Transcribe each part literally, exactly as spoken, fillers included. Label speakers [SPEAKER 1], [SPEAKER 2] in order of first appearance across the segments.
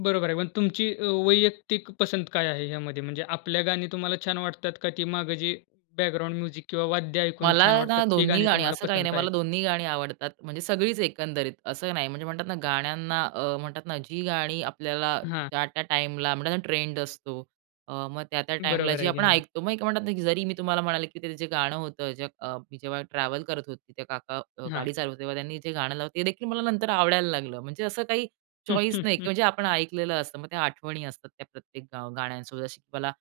[SPEAKER 1] बरोबर आहे. पण तुमची अ, वैयक्तिक पसंत काय आहे ह्यामध्ये? म्हणजे आपल्या गाणी तुम्हाला छान वाटतात का ती मागे जी बॅकग्राउंड म्युझिक किंवा वाद्य ऐकून
[SPEAKER 2] मला
[SPEAKER 1] छान वाटतात,
[SPEAKER 2] ना
[SPEAKER 1] ती
[SPEAKER 2] दोन्ही
[SPEAKER 1] गाणी
[SPEAKER 2] गाणी,
[SPEAKER 1] तुम्हाला
[SPEAKER 2] असं काही नाही,
[SPEAKER 1] पसंत आहेत?
[SPEAKER 2] मला दोन्ही गाणी आवडतात, म्हणजे सगळीच एकंदरीत. असं नाही. म्हणजे म्हणतात ना, गाण्यांना अ, म्हणतात ना, जी गाणी आपल्याला
[SPEAKER 1] हां.
[SPEAKER 2] त्या-त्या टाईमला, म्हणतात ना ट्रेंड असतो. अ, मग त्या-त्या टाईमला
[SPEAKER 1] बरोबर
[SPEAKER 2] जी
[SPEAKER 1] आहे की.
[SPEAKER 2] आपण
[SPEAKER 1] हां.
[SPEAKER 2] ऐकतो. मग म्हणतात ना, की जरी मी तुम्हाला म्हणाले की ते जे गाणं होतं ज अ, जेव्हा ट्रॅव्हल करत होते, ते काका
[SPEAKER 1] हां.
[SPEAKER 2] गाडी चालवत होते, तेव्हा त्यांनी जे गाणं लाव ते देखील मला नंतर आवडायला लागलं. म्हणजे असं काही चॉईस नाही किंवा आपण ऐकलेलं असतं, मग त्या आठवणी असतात त्या प्रत्येक अ, गाण्यांसोबत अशी मला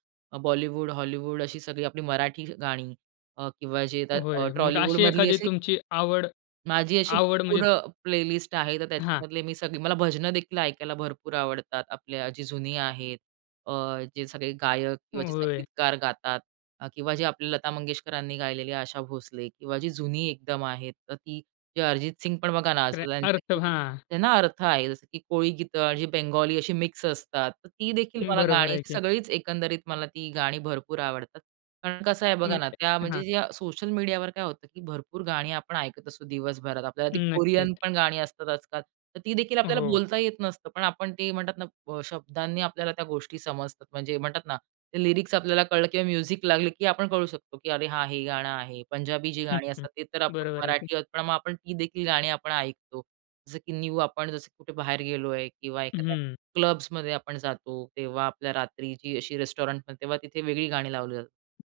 [SPEAKER 2] बॉलिवूड, हॉलिवूड अशी सगळी, आपली मराठी गाणी अ, किंवा जे
[SPEAKER 1] होय. मग
[SPEAKER 2] ट्रॉलीवूड
[SPEAKER 1] अशी
[SPEAKER 2] मधली
[SPEAKER 1] एखादी
[SPEAKER 2] अशी
[SPEAKER 1] तुमची आवड,
[SPEAKER 2] माझी अशी
[SPEAKER 1] आवड म्हणजे
[SPEAKER 2] पूरं प्ले लिस्ट आहे. तर
[SPEAKER 1] हां.
[SPEAKER 2] त्याच्यामधले मी सगळे मला भजनं देखील ऐकायला भरपूर आवडतात. आपल्या जी जुनी आहेत. अ, जे सगळे गायक किंवा
[SPEAKER 1] होय.
[SPEAKER 2] संगीतकार गातात अ, किंवा जी आपली लता मंगेशकरांनी गायलेली, आशा भोसले किंवा जी जुनी एकदम आहेत. तर ती जे अरिजित सिंग पण बघा ना,
[SPEAKER 1] र
[SPEAKER 2] असं त्यांच
[SPEAKER 1] अर्थ,
[SPEAKER 2] की
[SPEAKER 1] हां.
[SPEAKER 2] त्यांना अर्थ आहे. जसं की कोळी गीत आणि बंगाली अशी मिक्स असतात. तर ती देखील मला
[SPEAKER 1] बरोबर
[SPEAKER 2] गाणी
[SPEAKER 1] आहे की.
[SPEAKER 2] सगळीच एकंदरीत मला ती गाणी भरपूर आवडतात. कारण कसं आहे बघा
[SPEAKER 1] मग
[SPEAKER 2] ना, त्या
[SPEAKER 1] हां.
[SPEAKER 2] म्हणजे सोशल मीडियावर काय होतं की भरपूर गाणी आपण ऐकत असतो दिवसभरात. आपल्याला ती कोरियन
[SPEAKER 1] नक्कीच.
[SPEAKER 2] पण गाणी असतात आज-काल. तर ती देखील आपल्याला
[SPEAKER 1] हो.
[SPEAKER 2] बोलता येत नसतं. पण आपण ते म्हणतात ना, शब्दांनी आपल्याला त्या गोष्टी समजतात. म्हणजे म्हणतात ना, ते लिरिक्स आपल्याला कळलं किंवा म्युझिक लागली की, आपण कळू शकतो की अरे हां, हे गाणं आहे. पंजाबी जी गाणी असतात ते तर आपण
[SPEAKER 1] बरोबर आहे की.
[SPEAKER 2] मराठी आहोत, पण मग आपण ती देखील गाणी आपण ऐकतो. जसं की न्यू आपण, जसं कुठे बाहेर गेलोय किंवा एखाद्या
[SPEAKER 1] हम्म.
[SPEAKER 2] क्लब्समध्ये आपण जातो, तेव्हा आपल्या रात्रीची अशी रेस्टॉरंटमध्ये, तेव्हा तिथे वेगळी गाणी लावली जातात.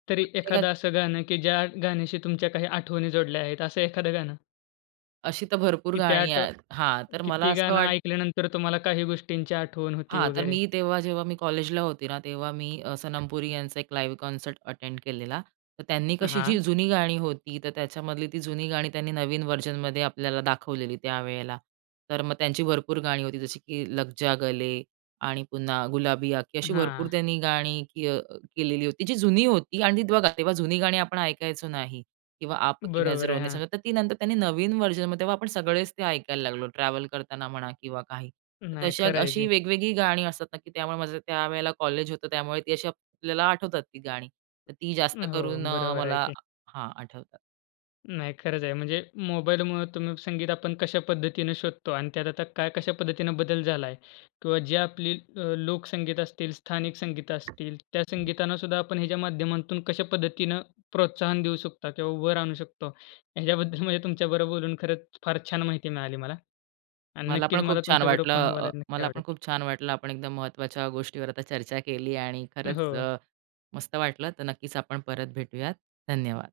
[SPEAKER 2] मग
[SPEAKER 1] तरी
[SPEAKER 2] प्रत्येकात
[SPEAKER 1] एखादं असं गाणं की ज्या गाण्याशी तुमच्या काही आठवणी जोडल्या आहेत, असं एखादं गाणं.
[SPEAKER 2] अशी तर भरपूर
[SPEAKER 1] की त्या
[SPEAKER 2] गाणी
[SPEAKER 1] आठ
[SPEAKER 2] आ हां तर
[SPEAKER 1] की
[SPEAKER 2] मला
[SPEAKER 1] ती
[SPEAKER 2] असं
[SPEAKER 1] गाणं
[SPEAKER 2] वाट
[SPEAKER 1] ऐकल्यानंतर तुम्हाला काही गोष्टींची आठवण होती
[SPEAKER 2] हां. तर
[SPEAKER 1] वगैरे?
[SPEAKER 2] मी तेव्हा, जेव्हा मी कॉलेजला होती ना, तेव्हा मी सनम पुरी यांचा एक लाईव्ह कॉन्सर्ट अटेंड केलेला. तर त्यांनी कशी
[SPEAKER 1] हां.
[SPEAKER 2] जी जुनी गाणी होती, तर त्याच्यामधली ती जुनी गाणी त्यांनी नवीन व्हर्जनमध्ये आपल्याला दाखवलेली त्यावेळेला. तर मग त्यांची भरपूर गाणी होती, जशी की लगजा गले, आणि पुन्हा गुलाबी आखें अशी भरपूर
[SPEAKER 1] हां.
[SPEAKER 2] त्यांनी गाणी की अ, केलेली होती जी जुनी होती, आणि ती बघा तेव्हा जुनी गाणी आपण ऐकायचो नाही किंवा आप की
[SPEAKER 1] बरोबर
[SPEAKER 2] नजरो
[SPEAKER 1] आहे.
[SPEAKER 2] ने
[SPEAKER 1] हां.
[SPEAKER 2] समझा, तर ती नंतर त्यांनी नवीन व्हर्जनमध्ये, तेव्हा आपण सगळेच ते ऐकायला लागलो. ट्रॅव्हल करताना म्हणा किंवा काही.
[SPEAKER 1] नाही,
[SPEAKER 2] तशा,
[SPEAKER 1] खरं आहे
[SPEAKER 2] अशी
[SPEAKER 1] की.
[SPEAKER 2] वेगवेगळी गाणी असतात ना की त्यामुळे माझं त्यावेळेला कॉलेज होतं, त्यामुळे ती अशी आपल्याला आठवतात ती गाणी. तर ती जास्त
[SPEAKER 1] हो.
[SPEAKER 2] करून अ,
[SPEAKER 1] बरोबर आहे
[SPEAKER 2] मला
[SPEAKER 1] की.
[SPEAKER 2] हां, आठवतात.
[SPEAKER 1] नाही, खरंच आहे. म्हणजे मोबाईलमुळे तुम्ही संगीत आपण कशा पद्धतीनं शोधतो आणि त्यात आता काय कशा पद्धतीने बदल झालाय किंवा जे आपली अ, लोकसंगीत असतील, स्थानिक संगीत असतील, त्या संगीतांना सुद्धा आपण ह्याच्या माध्यमातून कशा पद्धतीनं प्रोत्साहन देऊ शकता किंवा उभं राहू शकतो ह्याच्याबद्दल म्हणजे तुमच्याबरोबर बोलून खरंच फार छान माहिती मिळाली मला. आणि
[SPEAKER 2] मला
[SPEAKER 1] नक्कीच
[SPEAKER 2] पण
[SPEAKER 1] मला
[SPEAKER 2] खूप छान
[SPEAKER 1] तुमच्याबरोबर
[SPEAKER 2] वाटलं.
[SPEAKER 1] पुन्हा
[SPEAKER 2] अ,
[SPEAKER 1] बोलायला नक्की
[SPEAKER 2] मला पण
[SPEAKER 1] आवडेल.
[SPEAKER 2] खूप छान वाटलं, आपण एकदम महत्त्वाच्या गोष्टीवर चर्चा केली आणि खरंच
[SPEAKER 1] हो.
[SPEAKER 2] मस्त वाटलं. तर नक्कीच आपण परत भेटूयात. धन्यवाद.